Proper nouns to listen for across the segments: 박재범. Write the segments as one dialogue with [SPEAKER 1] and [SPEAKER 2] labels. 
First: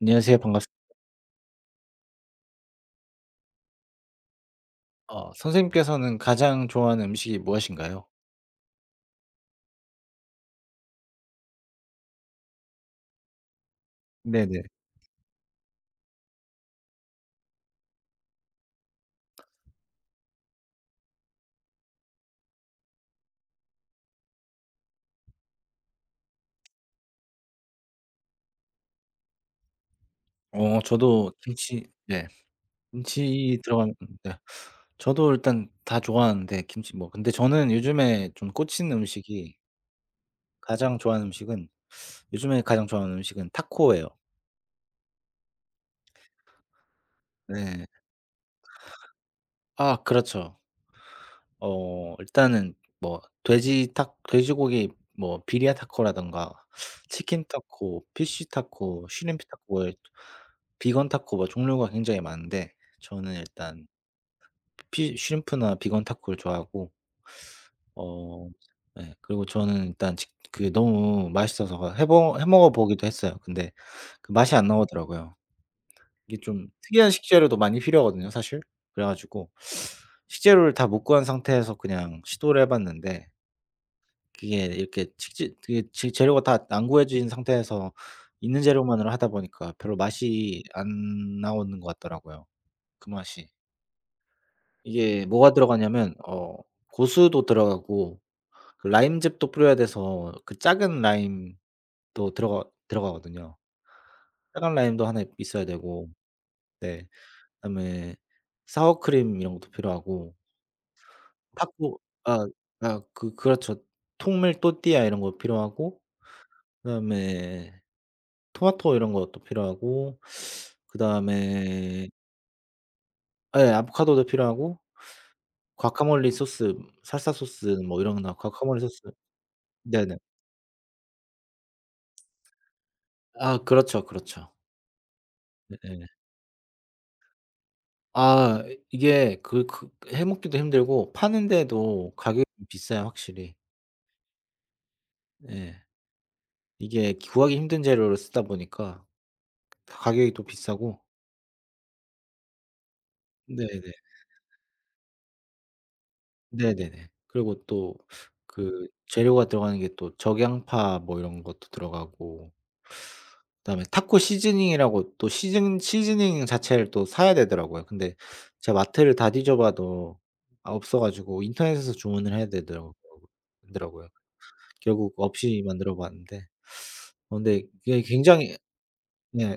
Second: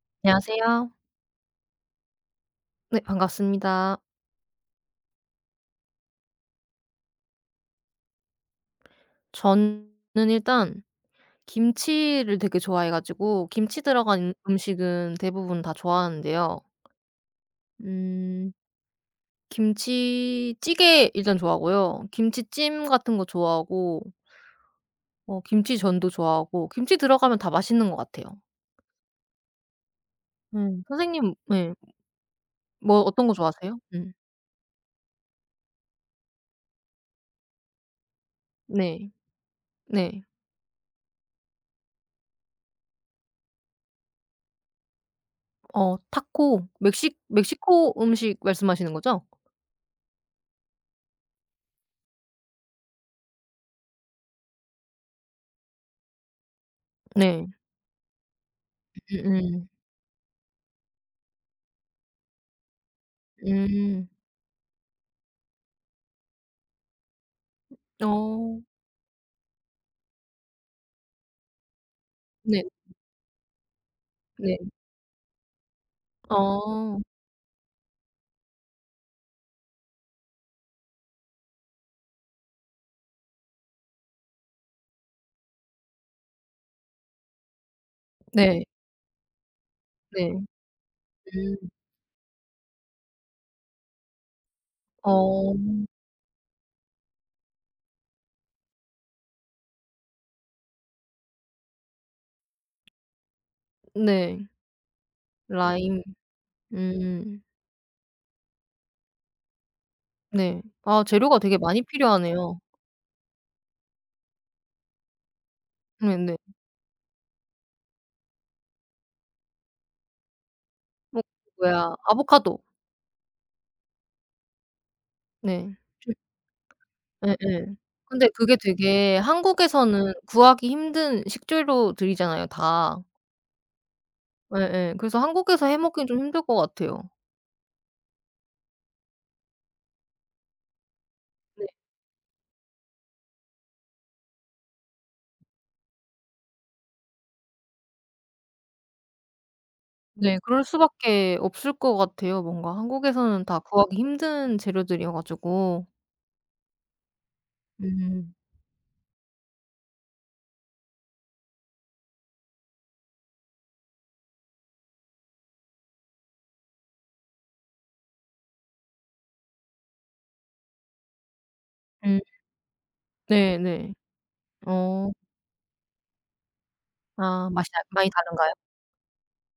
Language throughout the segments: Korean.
[SPEAKER 1] 안녕하세요. 반갑습니다.
[SPEAKER 2] 안녕하세요. 네, 반갑습니다.
[SPEAKER 1] 선생님께서는 가장 좋아하는 음식이 무엇인가요?
[SPEAKER 2] 저는 일단 김치를 되게 좋아해 가지고 김치 들어간
[SPEAKER 1] 네네.
[SPEAKER 2] 음식은 대부분 다 좋아하는데요. 음 김치찌개 일단 좋아하고요. 김치찜 같은 거 좋아하고 김치전도 좋아하고 김치 들어가면 다 맛있는 것 같아요.
[SPEAKER 1] 어 저도
[SPEAKER 2] 선생님, 네,
[SPEAKER 1] 김치 네.
[SPEAKER 2] 뭐 어떤 거
[SPEAKER 1] 김치
[SPEAKER 2] 좋아하세요?
[SPEAKER 1] 들어간
[SPEAKER 2] 음.
[SPEAKER 1] 네. 저도 일단 다 좋아하는데 김치 뭐 근데 저는 요즘에 좀 꽂힌
[SPEAKER 2] 네.
[SPEAKER 1] 음식이
[SPEAKER 2] 네.
[SPEAKER 1] 가장 좋아하는 음식은 요즘에 가장 좋아하는 음식은 타코예요.
[SPEAKER 2] 어, 타코
[SPEAKER 1] 네.
[SPEAKER 2] 멕시코 음식 말씀하시는 거죠?
[SPEAKER 1] 아 그렇죠. 일단은 돼지 타 돼지고기 뭐 비리아 타코라든가 치킨
[SPEAKER 2] 네.
[SPEAKER 1] 타코, 피쉬 타코, 쉬림프
[SPEAKER 2] 음음.
[SPEAKER 1] 타코 뭐 비건 타코 종류가 굉장히 많은데 저는
[SPEAKER 2] 음.
[SPEAKER 1] 일단
[SPEAKER 2] 음.
[SPEAKER 1] 피 쉬림프나 비건 타코를 좋아하고 어
[SPEAKER 2] 어.
[SPEAKER 1] 예 그리고 저는 일단 직 그게 너무 맛있어서 해 먹어 해
[SPEAKER 2] 네.
[SPEAKER 1] 먹어 보기도 했어요. 근데 그 맛이
[SPEAKER 2] 네.
[SPEAKER 1] 안 나오더라고요. 이게 좀
[SPEAKER 2] 어.
[SPEAKER 1] 특이한 식재료도 많이 필요하거든요 사실. 그래 가지고 식재료를 다 못 구한 상태에서 그냥 시도를 해 봤는데 그게 이렇게 식재 그게 재 재료가 다 안 구해진 상태에서 있는
[SPEAKER 2] 네.
[SPEAKER 1] 재료만으로 하다 보니까 별로
[SPEAKER 2] 네.
[SPEAKER 1] 맛이 안
[SPEAKER 2] 음.
[SPEAKER 1] 나오는 것 같더라고요 그 맛이. 이게 뭐가
[SPEAKER 2] 어.
[SPEAKER 1] 들어가냐면 고수도 들어가고 그 라임즙도 뿌려야 돼서 그 작은 라임도 들어가거든요.
[SPEAKER 2] 네.
[SPEAKER 1] 작은 라임도 하나 있어야
[SPEAKER 2] 라임.
[SPEAKER 1] 되고 네
[SPEAKER 2] 음.
[SPEAKER 1] 그다음에 사워크림 이런 것도 필요하고
[SPEAKER 2] 네. 아, 재료가 되게 많이
[SPEAKER 1] 타코 아
[SPEAKER 2] 필요하네요.
[SPEAKER 1] 아 그 그렇죠. 통밀 또띠아 이런 거 필요하고
[SPEAKER 2] 네네.
[SPEAKER 1] 그다음에 토마토 이런 것도 필요하고
[SPEAKER 2] 뭐 뭐야,
[SPEAKER 1] 그다음에
[SPEAKER 2] 아보카도.
[SPEAKER 1] 예 아보카도도 필요하고
[SPEAKER 2] 네. 좀.
[SPEAKER 1] 과카몰리 소스 살사 소스
[SPEAKER 2] 예예.
[SPEAKER 1] 뭐 이런
[SPEAKER 2] 근데
[SPEAKER 1] 거
[SPEAKER 2] 그게
[SPEAKER 1] 과카몰리 소스
[SPEAKER 2] 되게 한국에서는
[SPEAKER 1] 네네.
[SPEAKER 2] 구하기 힘든 식재료들이잖아요 다.
[SPEAKER 1] 아 그렇죠, 그렇죠.
[SPEAKER 2] 예예. 그래서 한국에서 해 먹긴
[SPEAKER 1] 네네.
[SPEAKER 2] 좀 힘들 것 같아요.
[SPEAKER 1] 아 이게 그 해 먹기도 힘들고 파는
[SPEAKER 2] 네.
[SPEAKER 1] 데도 가격이 좀 비싸요 확실히. 예. 이게 구하기 힘든 재료를 쓰다 보니까 가격이
[SPEAKER 2] 네.
[SPEAKER 1] 또
[SPEAKER 2] 그럴
[SPEAKER 1] 비싸고
[SPEAKER 2] 수밖에 없을 것 같아요. 뭔가 한국에서는 다
[SPEAKER 1] 네네.
[SPEAKER 2] 구하기 힘든 재료들이어 가지고.
[SPEAKER 1] 네네네. 그리고 또
[SPEAKER 2] 음.
[SPEAKER 1] 그 재료가 들어가는 게 또 적양파 뭐 이런 것도 들어가고 그다음에 타코 시즈닝이라고 또 시즌 시즈닝 자체를 또 사야 되더라고요. 근데 제가 마트를 다 뒤져 봐도 아 없어 가지고 인터넷에서
[SPEAKER 2] 음.
[SPEAKER 1] 주문을 해야 되더라고요.
[SPEAKER 2] 네 네.
[SPEAKER 1] 더라고요.
[SPEAKER 2] 어.
[SPEAKER 1] 결국 없이 만들어 봤는데 어
[SPEAKER 2] 아,
[SPEAKER 1] 근데
[SPEAKER 2] 맛이 다
[SPEAKER 1] 이게
[SPEAKER 2] 많이 다른가요?
[SPEAKER 1] 굉장히 네.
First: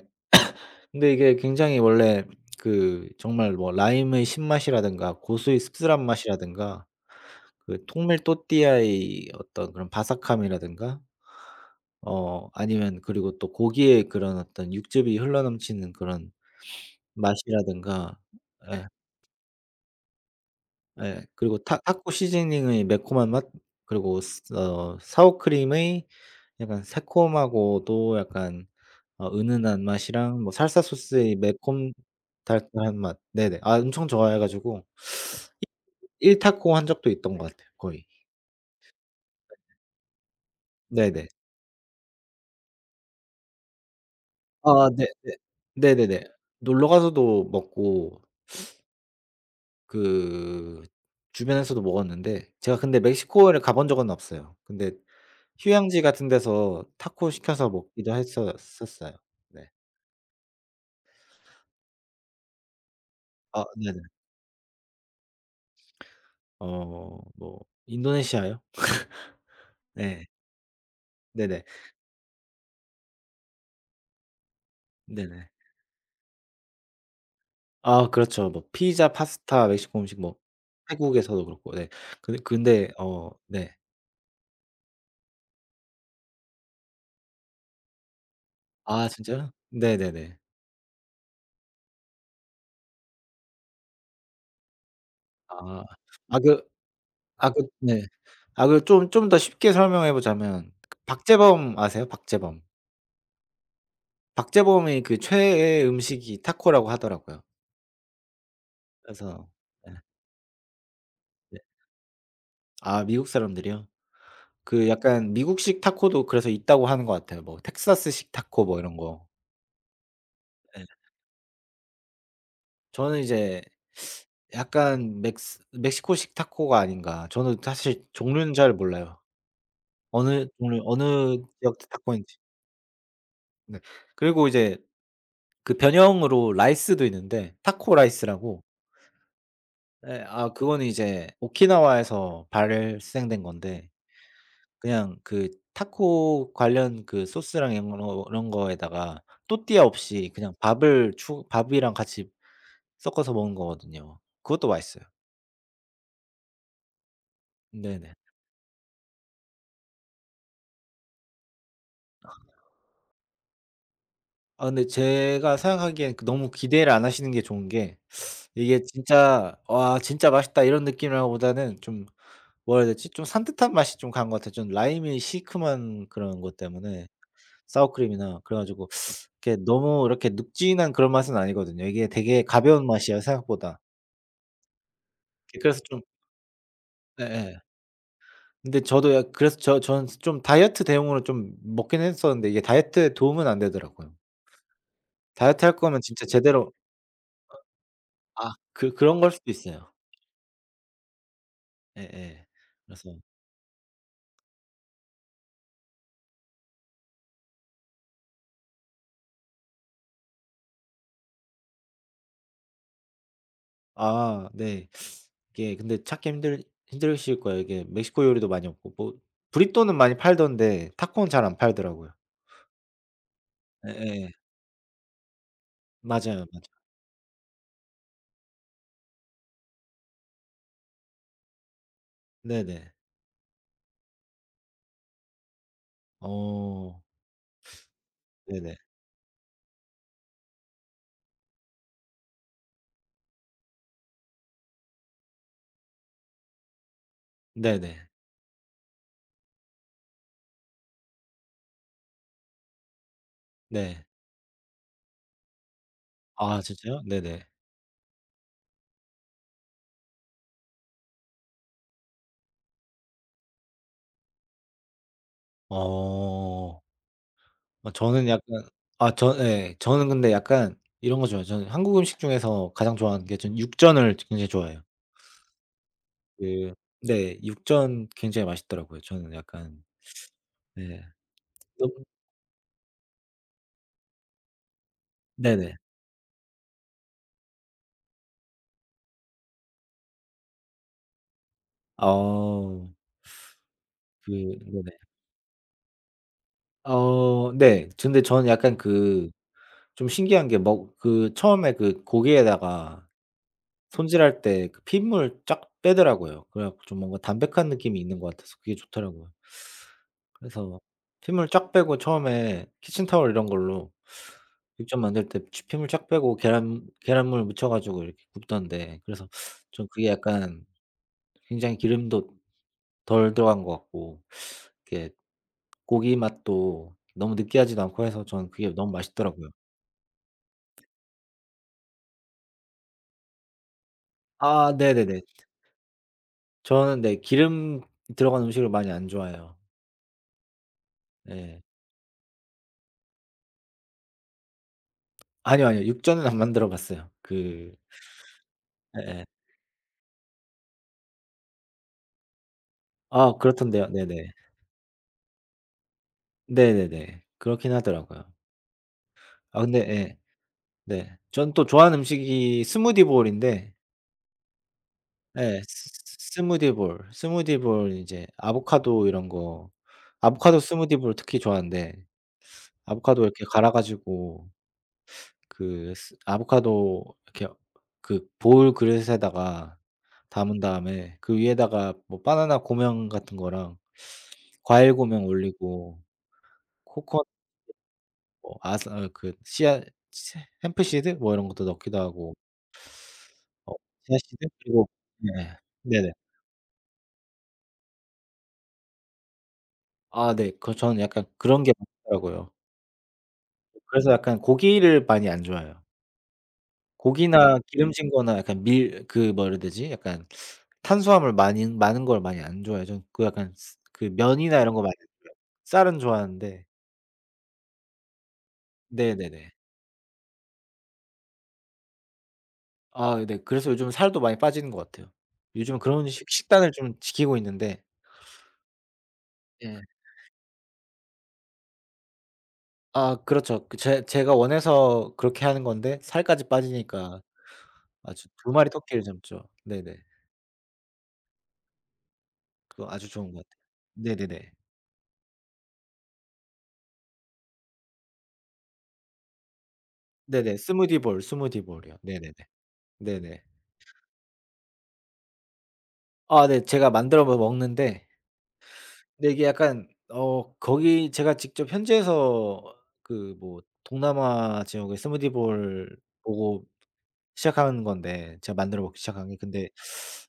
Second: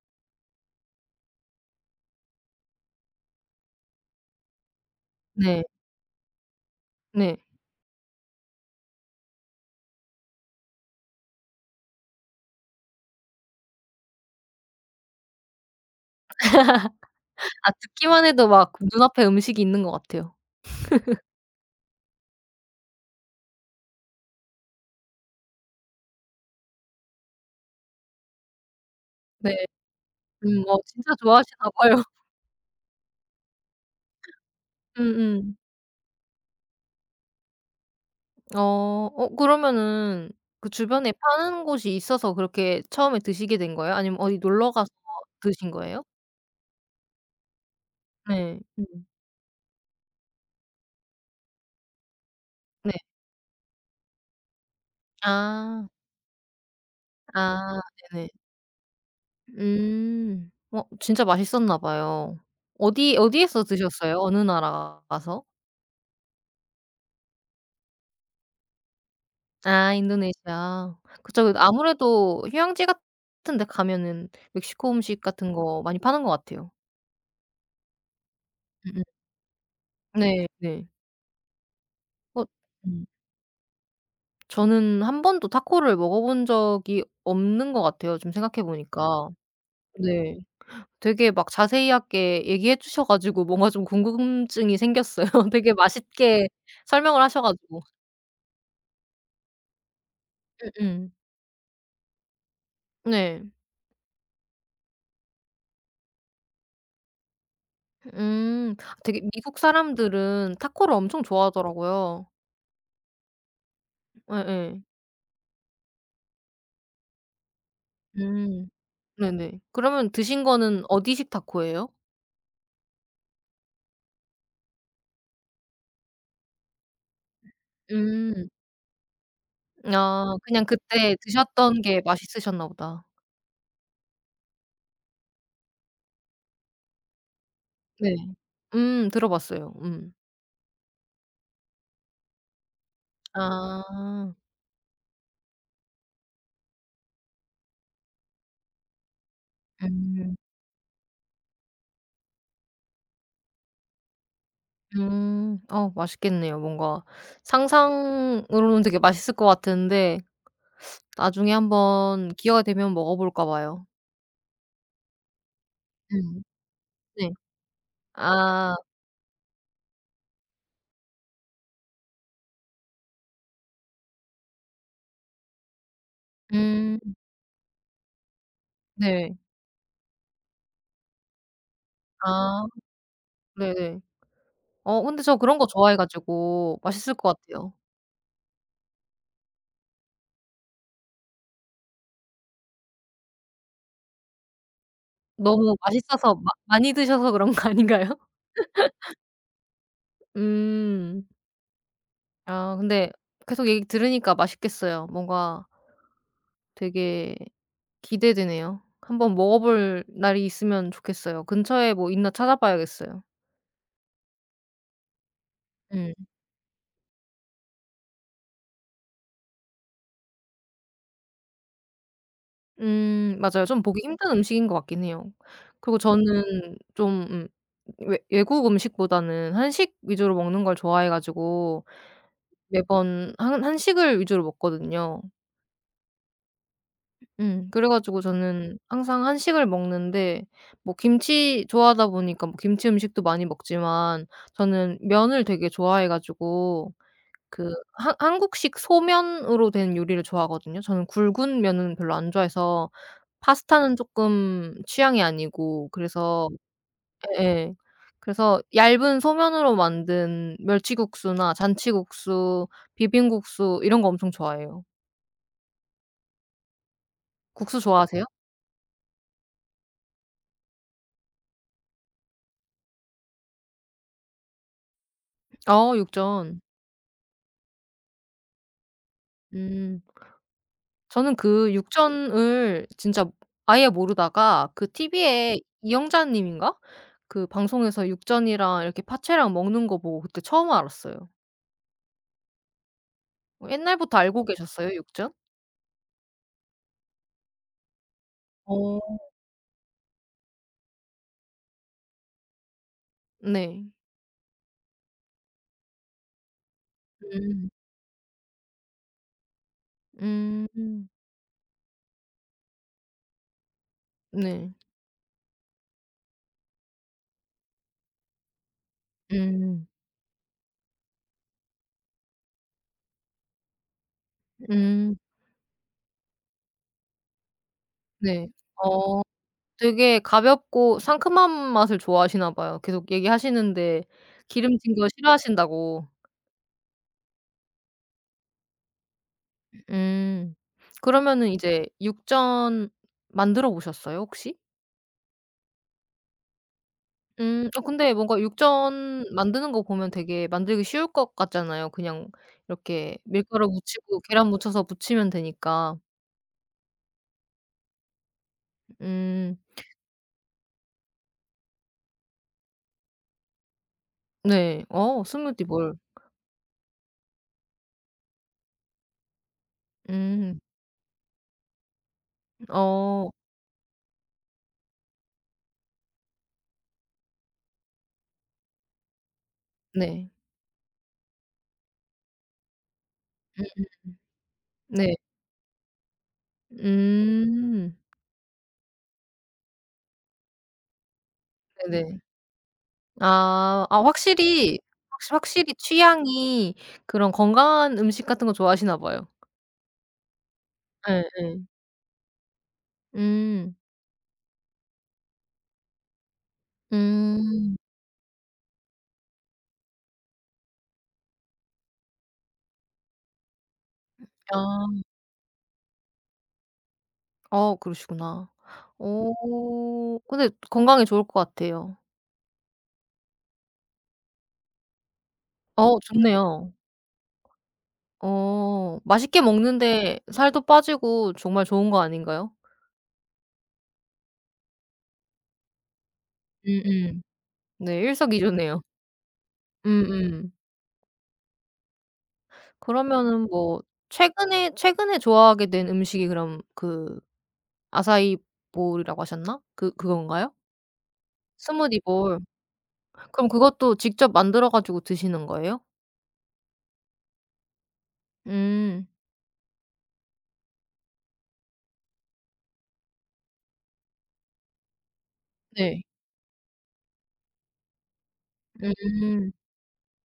[SPEAKER 1] 근데 이게 굉장히 원래 그 정말 뭐 라임의 신맛이라든가 고수의
[SPEAKER 2] 네.
[SPEAKER 1] 씁쓸한 맛이라든가
[SPEAKER 2] 네.
[SPEAKER 1] 그 통밀 또띠아의 어떤 그런 바삭함이라든가 아니면 그리고 또 고기의 그런 어떤 육즙이 흘러넘치는 그런
[SPEAKER 2] 아,
[SPEAKER 1] 맛이라든가
[SPEAKER 2] 듣기만 해도 막
[SPEAKER 1] 예
[SPEAKER 2] 눈앞에 음식이 있는 것 같아요.
[SPEAKER 1] 예 그리고 타 타코 시즈닝의 매콤한 맛 그리고 스 사워크림의 약간 새콤하고도 약간
[SPEAKER 2] 네.
[SPEAKER 1] 은은한 맛이랑 뭐
[SPEAKER 2] 음, 어
[SPEAKER 1] 살사
[SPEAKER 2] 진짜
[SPEAKER 1] 소스의
[SPEAKER 2] 좋아하시나
[SPEAKER 1] 매콤
[SPEAKER 2] 봐요.
[SPEAKER 1] 달달한 맛. 네네. 아 엄청 좋아해 가지고
[SPEAKER 2] 음음.
[SPEAKER 1] 1 타코 한 적도 있던 것 같아요 거의.
[SPEAKER 2] 어. 어 그러면은 그 주변에
[SPEAKER 1] 네네.
[SPEAKER 2] 파는 곳이 있어서 그렇게 처음에 드시게 된 거예요? 아니면 어디 놀러 가서
[SPEAKER 1] 아 네네.
[SPEAKER 2] 드신 거예요?
[SPEAKER 1] 네네네. 놀러 가서도 먹고
[SPEAKER 2] 네. 음.
[SPEAKER 1] 그 주변에서도 먹었는데 제가
[SPEAKER 2] 네.
[SPEAKER 1] 근데 멕시코를 가본 적은 없어요. 근데
[SPEAKER 2] 아.
[SPEAKER 1] 휴양지 같은 데서 타코 시켜서
[SPEAKER 2] 아
[SPEAKER 1] 먹기도
[SPEAKER 2] 네네.
[SPEAKER 1] 했었었어요. 네.
[SPEAKER 2] 음. 어 진짜 맛있었나 봐요. 어디 어디에서
[SPEAKER 1] 아 네네.
[SPEAKER 2] 드셨어요? 어느 나라 가서?
[SPEAKER 1] 뭐 인도네시아요?
[SPEAKER 2] 아,
[SPEAKER 1] 네.
[SPEAKER 2] 인도네시아. 그쵸.
[SPEAKER 1] 네네.
[SPEAKER 2] 아무래도 휴양지 같은 데 가면은 멕시코 음식
[SPEAKER 1] 네네.
[SPEAKER 2] 같은 거 많이 파는 것 같아요.
[SPEAKER 1] 아 그렇죠. 뭐
[SPEAKER 2] 음음.
[SPEAKER 1] 피자, 파스타, 멕시코 음식 뭐
[SPEAKER 2] 네 네.
[SPEAKER 1] 태국에서도 그렇고 네. 근데
[SPEAKER 2] 어
[SPEAKER 1] 근데
[SPEAKER 2] 음.
[SPEAKER 1] 어 네.
[SPEAKER 2] 저는 한 번도 타코를 먹어본 적이 없는 것 같아요, 지금 생각해
[SPEAKER 1] 아
[SPEAKER 2] 보니까.
[SPEAKER 1] 진짜요? 네네네.
[SPEAKER 2] 네. 되게 막 자세하게 얘기해 주셔 가지고 뭔가 좀 궁금증이 생겼어요. 되게
[SPEAKER 1] 아. 아
[SPEAKER 2] 맛있게
[SPEAKER 1] 그
[SPEAKER 2] 설명을 하셔
[SPEAKER 1] 아 그
[SPEAKER 2] 가지고.
[SPEAKER 1] 네. 아 그 좀 더 쉽게 설명해 보자면 그
[SPEAKER 2] 음음.
[SPEAKER 1] 박재범 아세요? 박재범.
[SPEAKER 2] 네.
[SPEAKER 1] 박재범이 그 최애 음식이 타코라고 하더라고요.
[SPEAKER 2] 음. 되게
[SPEAKER 1] 그래서
[SPEAKER 2] 미국
[SPEAKER 1] 네
[SPEAKER 2] 사람들은 타코를 엄청
[SPEAKER 1] 네.
[SPEAKER 2] 좋아하더라고요.
[SPEAKER 1] 아 미국 사람들이요?
[SPEAKER 2] 예예.
[SPEAKER 1] 그 약간 미국식 타코도 그래서 있다고 하는 것 같아요. 뭐 텍사스식 타코
[SPEAKER 2] 음.
[SPEAKER 1] 뭐 이런 거.
[SPEAKER 2] 네네. 그러면 드신 거는
[SPEAKER 1] 예.
[SPEAKER 2] 어디식 타코예요?
[SPEAKER 1] 저는 이제 약간 멕스 멕시코식 타코가 아닌가. 저는 사실
[SPEAKER 2] 음.
[SPEAKER 1] 종류는 잘 몰라요.
[SPEAKER 2] 아,
[SPEAKER 1] 어느
[SPEAKER 2] 그냥
[SPEAKER 1] 종류
[SPEAKER 2] 그때
[SPEAKER 1] 어느 지역
[SPEAKER 2] 드셨던 게
[SPEAKER 1] 타코인지.
[SPEAKER 2] 맛있으셨나 보다.
[SPEAKER 1] 네. 그리고 이제 그 변형으로 라이스도 있는데 타코
[SPEAKER 2] 네.
[SPEAKER 1] 라이스라고
[SPEAKER 2] 음, 들어봤어요. 음.
[SPEAKER 1] 예 아 그거는 이제 오키나와에서 발생된 건데
[SPEAKER 2] 아.
[SPEAKER 1] 그냥 그 타코 관련 그 소스랑 이런 거 이런 거에다가 또띠아 없이
[SPEAKER 2] 음.
[SPEAKER 1] 그냥 밥을 추 밥이랑 같이 섞어서 먹는 거거든요. 그것도 맛있어요.
[SPEAKER 2] 음. 어, 맛있겠네요. 뭔가
[SPEAKER 1] 네네.
[SPEAKER 2] 상상으로는 되게 맛있을 것 같은데 나중에 한번 기회가 되면 먹어 볼까 봐요.
[SPEAKER 1] 아 근데 제가 생각하기엔 그
[SPEAKER 2] 음.
[SPEAKER 1] 너무 기대를 안
[SPEAKER 2] 네.
[SPEAKER 1] 하시는 게 좋은 게
[SPEAKER 2] 아.
[SPEAKER 1] 이게 진짜 '와 진짜 맛있다.' 이런 느낌이라기보다는 좀 뭐라 해야 되지? 좀 산뜻한 맛이 좀 강한 것 같아요. 좀 라임이 시큼한 그런 것
[SPEAKER 2] 음.
[SPEAKER 1] 때문에 사워크림이나. 그래 가지고
[SPEAKER 2] 네.
[SPEAKER 1] 이렇게 너무 이렇게 눅진한 그런 맛은 아니거든요. 이게 되게
[SPEAKER 2] 아
[SPEAKER 1] 가벼운 맛이에요 생각보다.
[SPEAKER 2] 네네. 어 근데 저 그런
[SPEAKER 1] 예
[SPEAKER 2] 거
[SPEAKER 1] 그래서
[SPEAKER 2] 좋아해
[SPEAKER 1] 좀
[SPEAKER 2] 가지고 맛있을 것
[SPEAKER 1] 예예.
[SPEAKER 2] 같아요.
[SPEAKER 1] 근데 저도 약 그래서 저 저는 좀 다이어트 대용으로 좀 먹긴 했었는데 이게 다이어트에 도움은 안 되더라고요. 다이어트 할
[SPEAKER 2] 너무
[SPEAKER 1] 거면 진짜
[SPEAKER 2] 맛있어서 마
[SPEAKER 1] 제대로
[SPEAKER 2] 많이 드셔서 그런 거 아닌가요?
[SPEAKER 1] 아 그런 걸 수도 있어요.
[SPEAKER 2] 음.
[SPEAKER 1] 예예.
[SPEAKER 2] 아 근데
[SPEAKER 1] 그래서
[SPEAKER 2] 계속 얘기 들으니까 맛있겠어요. 뭔가 되게 기대되네요. 한번 먹어볼 날이 있으면 좋겠어요. 근처에 뭐 있나 찾아봐야겠어요.
[SPEAKER 1] 아 네. 이게 근데
[SPEAKER 2] 음.
[SPEAKER 1] 찾기 힘들 힘드실 거예요. 이게 멕시코 요리도 많이 없고 뭐 브리또는 많이 팔던데 타코는 잘 안 팔더라고요.
[SPEAKER 2] 맞아요. 좀 보기 힘든
[SPEAKER 1] 예예.
[SPEAKER 2] 음식인 것 같긴 해요. 그리고
[SPEAKER 1] 맞아요,
[SPEAKER 2] 저는
[SPEAKER 1] 맞아요.
[SPEAKER 2] 좀 외 외국 음식보다는 한식 위주로 먹는 걸 좋아해 가지고
[SPEAKER 1] 네네.
[SPEAKER 2] 매번 한 한식을 위주로 먹거든요.
[SPEAKER 1] 어.
[SPEAKER 2] 음. 그래 가지고
[SPEAKER 1] 네네.
[SPEAKER 2] 저는 항상 한식을 먹는데 뭐 김치 좋아하다 보니까 뭐 김치 음식도 많이 먹지만 저는 면을 되게 좋아해 가지고 그
[SPEAKER 1] 네네.
[SPEAKER 2] 한 한국식 소면으로 된 요리를 좋아하거든요. 저는 굵은 면은 별로 안 좋아해서 파스타는
[SPEAKER 1] 네.
[SPEAKER 2] 쪼끔 취향이 아니고 그래서
[SPEAKER 1] 아 진짜요? 네네.
[SPEAKER 2] 예예. 그래서 얇은 소면으로 만든 멸치국수나 잔치국수, 비빔국수 이런 거 엄청 좋아해요.
[SPEAKER 1] 어. 어
[SPEAKER 2] 국수 좋아하세요?
[SPEAKER 1] 저는 약간 아 저 예. 저는 근데 약간 이런 거 좋아해요. 저는 한국 음식 중에서 가장 좋아하는 게 저는 육전을 굉장히 좋아해요.
[SPEAKER 2] 어, 육전.
[SPEAKER 1] 그 네. 육전 굉장히 맛있더라고요. 저는 약간
[SPEAKER 2] 음.
[SPEAKER 1] 네.
[SPEAKER 2] 저는 그
[SPEAKER 1] 너
[SPEAKER 2] 육전을 진짜 아예 모르다가 그 TV에
[SPEAKER 1] 네네.
[SPEAKER 2] 이영자 님인가? 그 방송에서 육전이랑 이렇게 파채랑 먹는 거 보고 그때 처음 알았어요.
[SPEAKER 1] 어.
[SPEAKER 2] 어, 옛날부터
[SPEAKER 1] 그
[SPEAKER 2] 알고 계셨어요,
[SPEAKER 1] 네네.
[SPEAKER 2] 육전?
[SPEAKER 1] 어 네. 근데 저는 약간
[SPEAKER 2] 어.
[SPEAKER 1] 그 좀 신기한 게 먹 그 처음에 그 고기에다가
[SPEAKER 2] 네.
[SPEAKER 1] 손질할 때 그 핏물 쫙 빼더라고요. 그래 갖고 좀 뭔가 담백한
[SPEAKER 2] 음.
[SPEAKER 1] 느낌이 있는 것 같아서 그게 좋더라고요.
[SPEAKER 2] 음.
[SPEAKER 1] 그래서 핏물 쫙 빼고 처음에 키친타월 이런 걸로
[SPEAKER 2] 네.
[SPEAKER 1] 육전 만들 때 피 핏물 쫙 빼고 계란물 묻혀 가지고 이렇게 굽던데 그래서
[SPEAKER 2] 음.
[SPEAKER 1] 전 그게 약간 굉장히 기름도 덜 들어간 것 같고 이렇게
[SPEAKER 2] 음.
[SPEAKER 1] 고기 맛도 너무 느끼하지도 않고 해서
[SPEAKER 2] 네.
[SPEAKER 1] 저는 그게 너무
[SPEAKER 2] 어
[SPEAKER 1] 맛있더라고요.
[SPEAKER 2] 되게 가볍고 상큼한 맛을 좋아하시나 봐요. 계속 얘기하시는데
[SPEAKER 1] 아
[SPEAKER 2] 기름진 거
[SPEAKER 1] 네네네.
[SPEAKER 2] 싫어하신다고.
[SPEAKER 1] 저는 네 기름 들어간 음식을 많이 안 좋아해요.
[SPEAKER 2] 음. 그러면은
[SPEAKER 1] 예.
[SPEAKER 2] 이제 육전 만들어 보셨어요 혹시?
[SPEAKER 1] 아니요, 아니요. 육전은 안 만들어 봤어요.
[SPEAKER 2] 음.
[SPEAKER 1] 그
[SPEAKER 2] 어 근데 뭔가 육전
[SPEAKER 1] 예예.
[SPEAKER 2] 만드는 거 보면 되게 만들기 쉬울 것 같잖아요. 그냥 이렇게
[SPEAKER 1] 아
[SPEAKER 2] 밀가루
[SPEAKER 1] 그렇던데요.
[SPEAKER 2] 묻히고
[SPEAKER 1] 네네.
[SPEAKER 2] 계란 묻혀서 부치면 되니까.
[SPEAKER 1] 네네네. 그렇긴 하더라고요.
[SPEAKER 2] 음.
[SPEAKER 1] 아 근데 예. 네. 저는 또 좋아하는 음식이 스무디 볼인데
[SPEAKER 2] 네. 어,
[SPEAKER 1] 예 스
[SPEAKER 2] 스무디볼.
[SPEAKER 1] 스무디 볼 이제 아보카도 이런 거
[SPEAKER 2] 음.
[SPEAKER 1] 아보카도 스무디 볼 특히 좋아하는데 아보카도
[SPEAKER 2] 어
[SPEAKER 1] 이렇게 갈아 가지고 그 스 아보카도 이렇게 그 볼 그릇에다가
[SPEAKER 2] 네.
[SPEAKER 1] 담은 다음에 그 위에다가 뭐 바나나 고명 같은 거랑
[SPEAKER 2] 음
[SPEAKER 1] 과일
[SPEAKER 2] 네.
[SPEAKER 1] 고명 올리고 코코넛
[SPEAKER 2] 음.
[SPEAKER 1] 뭐 아사 그 씨앗 햄프 씨드 뭐 이런 것도 넣기도
[SPEAKER 2] 네네.
[SPEAKER 1] 하고 어
[SPEAKER 2] 아. 아
[SPEAKER 1] 씨앗 씨드
[SPEAKER 2] 확실히
[SPEAKER 1] 그리고 네.
[SPEAKER 2] 확시 확실히
[SPEAKER 1] 네네.
[SPEAKER 2] 취향이 그런 건강한 음식 같은 거 좋아하시나 봐요.
[SPEAKER 1] 아 네. 그 저는 약간
[SPEAKER 2] 예예.
[SPEAKER 1] 그런 게 많더라고요
[SPEAKER 2] 음.
[SPEAKER 1] 그래서 약간 고기를 많이 안 좋아해요. 고기나
[SPEAKER 2] 음.
[SPEAKER 1] 기름진 거나 약간 밀 그 뭐라 해야 되지? 약간 탄수화물 많이 많은 걸 많이 안 좋아해요. 저는 그 약간 스 그 면이나 이런 거 많이
[SPEAKER 2] 아.
[SPEAKER 1] 안 좋아해요. 쌀은 좋아하는데
[SPEAKER 2] 어 그러시구나. 어
[SPEAKER 1] 네네네.
[SPEAKER 2] 근데 건강에 좋을 것 같아요.
[SPEAKER 1] 아 네. 그래서 요즘 살도 많이 빠지는 것 같아요. 요즘은
[SPEAKER 2] 어
[SPEAKER 1] 그런 식
[SPEAKER 2] 좋네요.
[SPEAKER 1] 식단을 좀 지키고 있는데
[SPEAKER 2] 어 맛있게
[SPEAKER 1] 예.
[SPEAKER 2] 먹는데 살도 빠지고 정말 좋은 거 아닌가요?
[SPEAKER 1] 아 그렇죠. 그 제 제가 원해서 그렇게 하는 건데 살까지
[SPEAKER 2] 음음.
[SPEAKER 1] 빠지니까
[SPEAKER 2] 네,
[SPEAKER 1] 아주 두 마리
[SPEAKER 2] 일석이조네요.
[SPEAKER 1] 토끼를 잡죠. 네네.
[SPEAKER 2] 음음.
[SPEAKER 1] 그거 아주 좋은
[SPEAKER 2] 그러면은
[SPEAKER 1] 것 같아요.
[SPEAKER 2] 뭐
[SPEAKER 1] 네네네.
[SPEAKER 2] 최근에 최근에 좋아하게 된 음식이 그럼 그 아사이 볼이라고 하셨나? 그 그건가요?
[SPEAKER 1] 네네. 스무디 볼, 스무디 볼이요.
[SPEAKER 2] 스무디
[SPEAKER 1] 네네네.
[SPEAKER 2] 볼.
[SPEAKER 1] 네네.
[SPEAKER 2] 그럼 그것도 직접 만들어 가지고 드시는 거예요?
[SPEAKER 1] 아 네. 제가 만들어 뭐 먹는데
[SPEAKER 2] 음.
[SPEAKER 1] 근데 이게 약간 어 거기 제가 직접 현지에서 그 뭐 동남아 지역의 스무디 볼
[SPEAKER 2] 네.
[SPEAKER 1] 보고 시작한 건데 제가 만들어 먹기 시작한 게
[SPEAKER 2] 음.
[SPEAKER 1] 근데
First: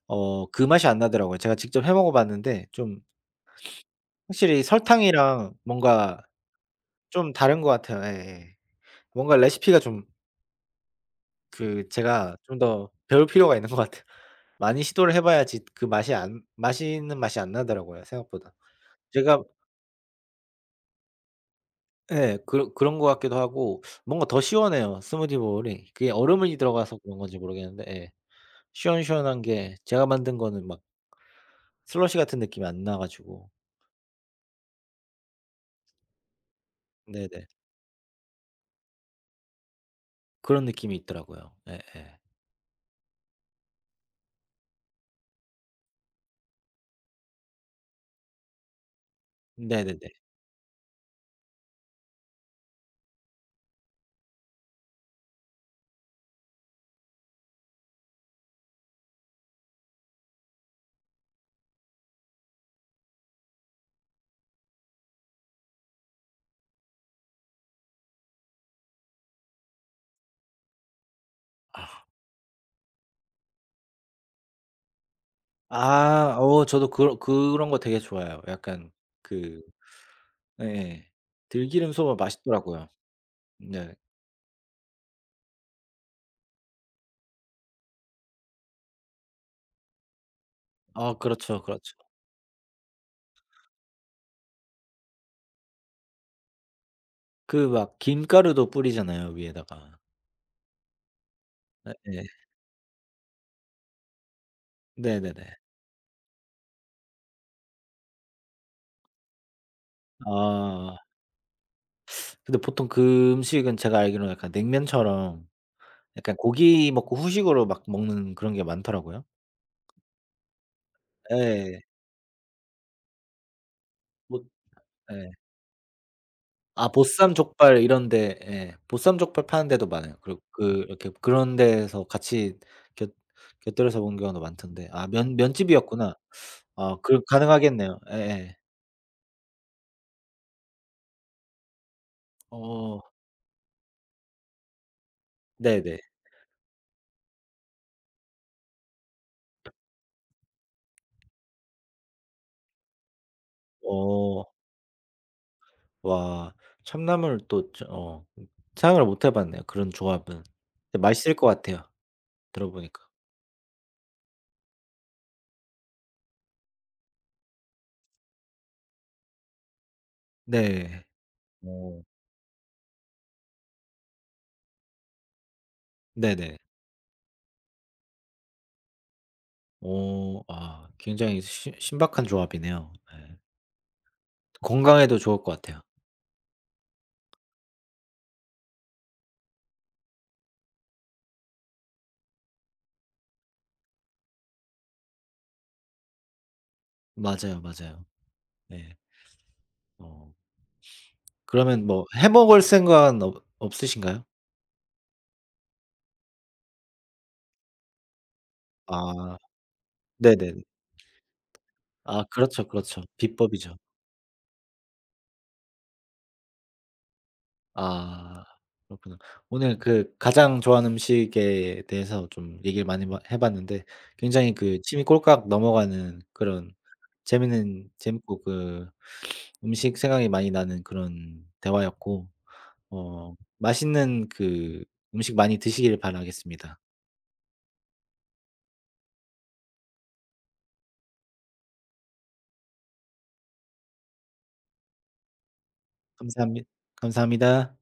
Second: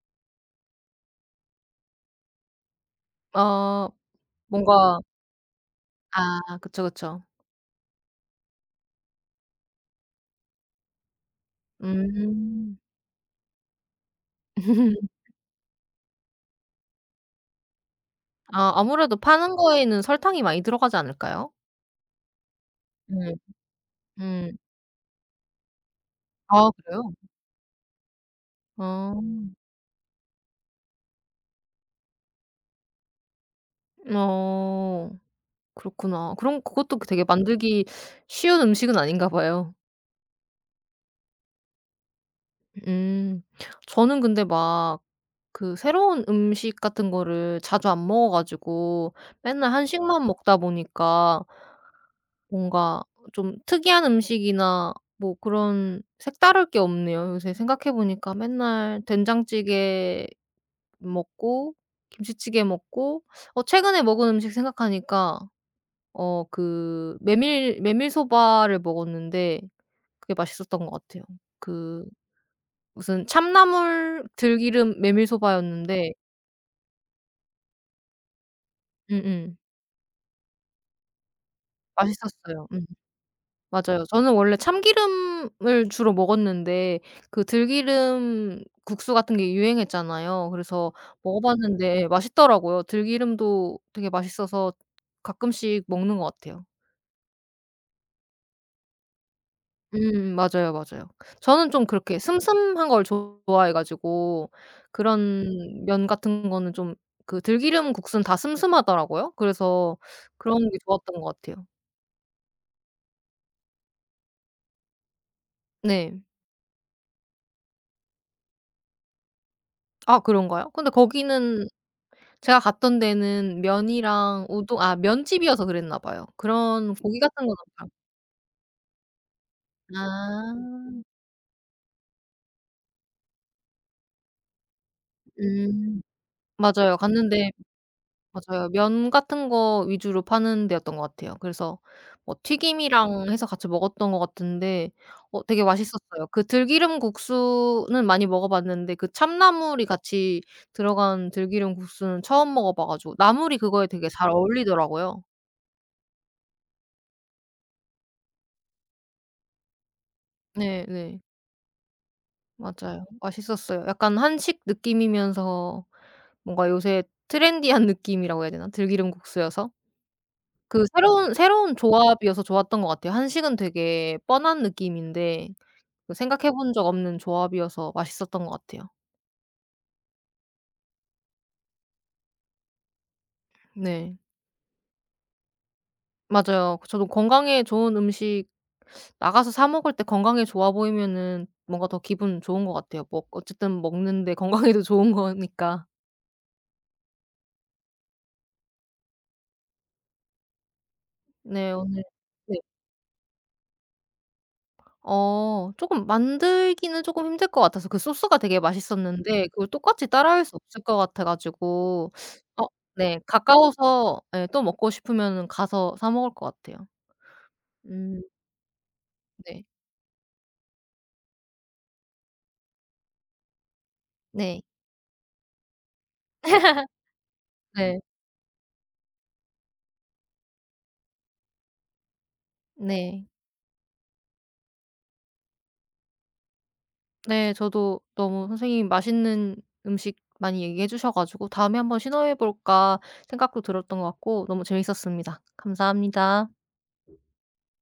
[SPEAKER 1] 어 그 맛이 안 나더라고요. 제가 직접 해 먹어 봤는데 좀
[SPEAKER 2] 아.
[SPEAKER 1] 확실히
[SPEAKER 2] 뭔가
[SPEAKER 1] 설탕이랑 뭔가
[SPEAKER 2] 아 그쵸, 그쵸.
[SPEAKER 1] 좀 다른 것 같아요. 예예. 뭔가 레시피가 좀 그 제가 좀
[SPEAKER 2] 음.
[SPEAKER 1] 더 배울 필요가 있는 것 같아요. 많이 시도를 해 봐야지 그 맛이 안 맛있는 맛이 안 나더라고요 생각보다.
[SPEAKER 2] 아 아무래도
[SPEAKER 1] 제가
[SPEAKER 2] 파는 거에는 설탕이 많이 들어가지 않을까요?
[SPEAKER 1] 예. 그런 것
[SPEAKER 2] 음.
[SPEAKER 1] 같기도 하고 뭔가 더
[SPEAKER 2] 음.
[SPEAKER 1] 시원해요 스무디 볼이. 그게 얼음이
[SPEAKER 2] 아
[SPEAKER 1] 들어가서
[SPEAKER 2] 그래요?
[SPEAKER 1] 그런 건지 모르겠는데 예.
[SPEAKER 2] 아.
[SPEAKER 1] 시원시원한 게 제가 만든 거는 막 슬러시 같은 느낌이 안 나 가지고
[SPEAKER 2] 어. 그렇구나. 그럼 그것도 그 되게
[SPEAKER 1] 네네.
[SPEAKER 2] 만들기 쉬운 음식은 아닌가 봐요.
[SPEAKER 1] 그런 느낌이 있더라고요. 예예.
[SPEAKER 2] 음. 저는 근데 막 그 새로운 음식 같은 거를 자주 안 먹어 가지고 맨날
[SPEAKER 1] 네네네.
[SPEAKER 2] 한식만 먹다 보니까 뭔가 좀 특이한 음식이나 뭐 그런 색다를 게 없네요. 요새 생각해 보니까 맨날 된장찌개 먹고 김치찌개 먹고 어 최근에 먹은 음식 생각하니까 어 그 메밀소바를 먹었는데 그게 맛있었던 것 같아요. 그
[SPEAKER 1] 아.
[SPEAKER 2] 무슨 참나물 들기름 메밀소바였는데
[SPEAKER 1] 아 어 저도 그런 거 되게 좋아해요. 약간
[SPEAKER 2] 음음
[SPEAKER 1] 그 예예. 들기름 소바
[SPEAKER 2] 맛있었어요. 음.
[SPEAKER 1] 맛있더라고요. 네.
[SPEAKER 2] 맞아요. 저는 원래 참기름을 주로 먹었는데 그 들기름 국수 같은 게 유행했잖아요. 그래서
[SPEAKER 1] 아
[SPEAKER 2] 먹어
[SPEAKER 1] 그렇죠, 그렇죠.
[SPEAKER 2] 봤는데 맛있더라고요. 들기름도 되게 맛있어서 가끔씩 먹는 것 같아요.
[SPEAKER 1] 그 막 김가루도 뿌리잖아요 위에다가.
[SPEAKER 2] 맞아요, 맞아요. 저는 좀 그렇게
[SPEAKER 1] 예.
[SPEAKER 2] 슴슴한 걸 좋아해 가지고
[SPEAKER 1] 네네네.
[SPEAKER 2] 그런 면 같은 거는 좀 그 들기름 국수는 다 슴슴하더라고요. 그래서 그런 게
[SPEAKER 1] 아.
[SPEAKER 2] 좋았던 것 같아요.
[SPEAKER 1] 근데 보통 그 음식은 제가 알기로는 약간 냉면처럼
[SPEAKER 2] 네.
[SPEAKER 1] 약간 고기 먹고 후식으로 막 먹는 그런 게 많더라고요.
[SPEAKER 2] 아 그런가요? 근데 거기는
[SPEAKER 1] 예.
[SPEAKER 2] 제가 갔던 데는
[SPEAKER 1] 뭐
[SPEAKER 2] 면이랑 우동 아,
[SPEAKER 1] 예.
[SPEAKER 2] 면집이어서 그랬나 봐요.
[SPEAKER 1] 아
[SPEAKER 2] 그런 고기
[SPEAKER 1] 보쌈
[SPEAKER 2] 같은 건
[SPEAKER 1] 족발
[SPEAKER 2] 없어요.
[SPEAKER 1] 이런 데 예. 보쌈 족발 파는 데도 많아요. 그리고 그
[SPEAKER 2] 아.
[SPEAKER 1] 이렇게 그런 데에서 같이 곁 곁들여서 먹는 경우도 많던데. 아 면
[SPEAKER 2] 음.
[SPEAKER 1] 면집이었구나.
[SPEAKER 2] 맞아요,
[SPEAKER 1] 아 그
[SPEAKER 2] 갔는데.
[SPEAKER 1] 가능하겠네요. 예예.
[SPEAKER 2] 맞아요. 면 같은 거 위주로 파는 데였던 것 같아요. 그래서 뭐
[SPEAKER 1] 어
[SPEAKER 2] 튀김이랑 해서 같이 먹었던 것 같은데 어 되게
[SPEAKER 1] 네네.
[SPEAKER 2] 맛있었어요. 그 들기름 국수는 많이 먹어 봤는데 그 참나물이 같이 들어간 들기름 국수는 처음 먹어 봐 가지고 나물이 그거에 되게 잘
[SPEAKER 1] 어.
[SPEAKER 2] 어울리더라고요.
[SPEAKER 1] 와. 참나물 또 저 어 생각을 못 해 봤네요, 그런 조합은.
[SPEAKER 2] 네
[SPEAKER 1] 근데
[SPEAKER 2] 네.
[SPEAKER 1] 맛있을 것 같아요, 들어 보니까.
[SPEAKER 2] 맞아요. 맛있었어요. 약간 한식 느낌이면서 뭔가 요새 트렌디한 느낌이라고 해야 되나? 들기름 국수여서. 그
[SPEAKER 1] 네.
[SPEAKER 2] 새로운
[SPEAKER 1] 어.
[SPEAKER 2] 조합이어서 좋았던 것 같아요. 한식은 되게 뻔한 느낌인데 그 생각해
[SPEAKER 1] 네네.
[SPEAKER 2] 본 적 없는 조합이어서 맛있었던 것 같아요.
[SPEAKER 1] 어 아 굉장히 신 신박한 조합이네요. 예.
[SPEAKER 2] 네.
[SPEAKER 1] 건강에도 좋을 것 같아요.
[SPEAKER 2] 맞아요. 저도 건강에 좋은 음식 나가서 사 먹을 때 건강에 좋아 보이면은 뭔가 더 기분 좋은 것 같아요. 뭐 어쨌든 먹는데 건강에도 좋은 거니까.
[SPEAKER 1] 맞아요, 맞아요. 네. 어
[SPEAKER 2] 네
[SPEAKER 1] 그러면
[SPEAKER 2] 오늘
[SPEAKER 1] 뭐 해
[SPEAKER 2] 네.
[SPEAKER 1] 먹을 생각은 없 없으신가요?
[SPEAKER 2] 어 조금 만들기는 조금 힘들 것 같아서 그 소스가 되게
[SPEAKER 1] 아
[SPEAKER 2] 맛있었는데 그걸 똑같이
[SPEAKER 1] 네
[SPEAKER 2] 따라할
[SPEAKER 1] 네
[SPEAKER 2] 수 없을 것 같아 가지고
[SPEAKER 1] 아
[SPEAKER 2] 어
[SPEAKER 1] 그렇죠, 그렇죠.
[SPEAKER 2] 네
[SPEAKER 1] 비법이죠.
[SPEAKER 2] 가까워서 예 또 먹고 싶으면은 가서 사 먹을 것 같아요. 음
[SPEAKER 1] 아 그렇구나.
[SPEAKER 2] 네.
[SPEAKER 1] 오늘 그 가장 좋아하는 음식에 대해서 좀 얘기를 많이 마 해 봤는데 굉장히
[SPEAKER 2] 네.
[SPEAKER 1] 그 침이 꼴깍 넘어가는 그런 재밌는
[SPEAKER 2] 네.
[SPEAKER 1] 재밌고 그 음식 생각이 많이 나는 그런 대화였고
[SPEAKER 2] 네.
[SPEAKER 1] 어 맛있는 그 음식 많이 드시길 바라겠습니다.
[SPEAKER 2] 네 저도 너무 선생님이 맛있는 음식 많이 얘기해 주셔 가지고 다음에 한번 시도해 볼까 생각도 들었던 것 같고 너무 재밌었습니다. 감사합니다.
[SPEAKER 1] 감사합니 감사합니다.